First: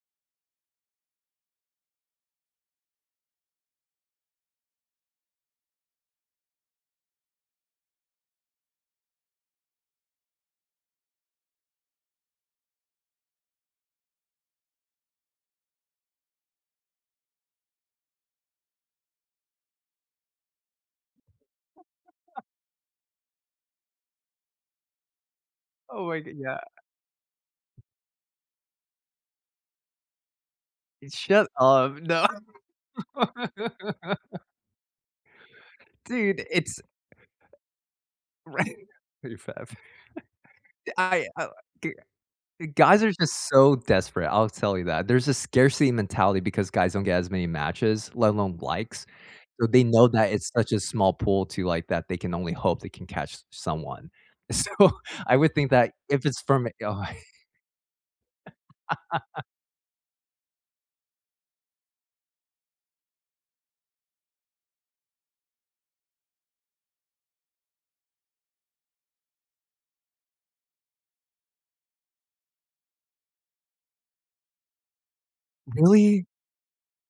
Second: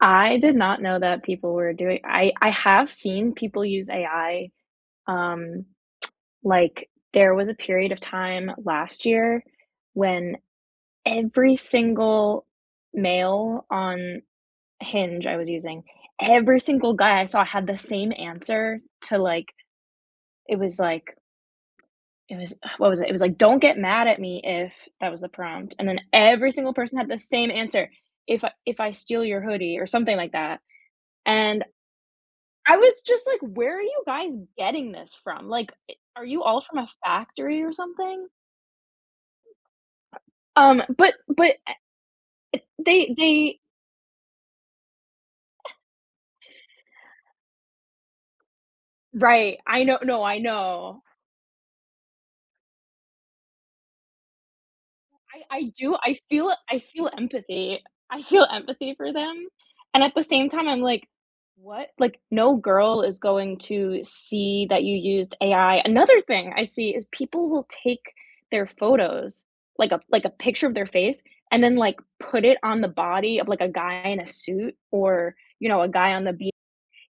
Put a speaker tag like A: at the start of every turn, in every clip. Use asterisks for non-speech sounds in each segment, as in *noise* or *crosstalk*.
A: I did not know that people were doing I I have seen people use AI, um, *tsk* like, there was a period of time last year when every single male on Hinge- I was using,- every single guy I saw had the same answer to, like it was like it
B: *laughs*
A: was Ugh, what was it? It was like, "Don't get mad at me if" that was the prompt, and then
B: Oh my g
A: every
B: Yeah.
A: single person had the same answer, "If I if I steal your hoodie or something like that,
B: Uh, shut
A: and"
B: up. No.
A: I was just like,
B: *laughs*
A: "Where are you guys getting this from?" like, it "Are you
B: Dude,
A: all from
B: it's
A: a factory or something?"
B: Right. Pretty fast.
A: Um,
B: *laughs*
A: but
B: Y I, uh Oh,
A: but eh
B: g Uh,
A: it
B: guys are
A: they
B: just
A: they
B: so desperate, I'll tell you that, there's a
A: *laughs*
B: scarcity mentality, because guys don't get as many matches, let alone likes.
A: Right.
B: So they
A: I know
B: know
A: No,
B: that
A: I
B: it's such a
A: know.
B: small pool too, like, that they can only hope they can catch someone. So, I would
A: I I
B: think that
A: do I
B: if it's
A: feel
B: from a
A: I feel
B: guy
A: empathy. I feel empathy for
B: *laughs*
A: them, and at the same time, I'm like, "What?" like, "No girl is going to see that you used AI." Another thing I see is people will take their photos, like a like a picture of their face, and then, like, put it on the body of, like, a guy in a suit, or, you know, a guy on
B: Really?
A: the beach.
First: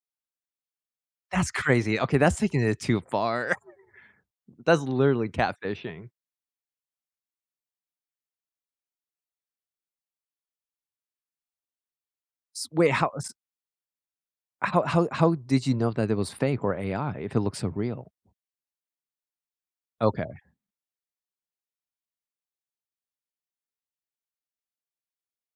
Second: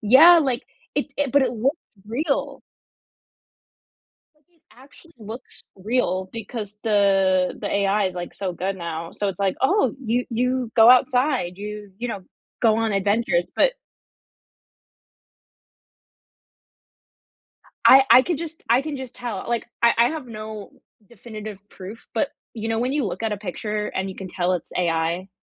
A: Yeah, like it i but
B: That's
A: it looks
B: crazy. Okay, that's taking
A: real.
B: it too far. *chuckles*
A: But it
B: That's
A: actually
B: literally
A: looks
B: catfishing.
A: real, because the the AI is, like, so good now. So it's like, "Oh, you you go outside. You, you know,
B: S
A: go
B: Wait,
A: on
B: how s
A: adventures." but
B: how how how did you know that it was fake or AI if it looks so
A: I
B: real?
A: I could just I can just tell, uh, like, I I have
B: Okay.
A: no definitive proof, but, you know, when you look at a picture and you can tell it's AI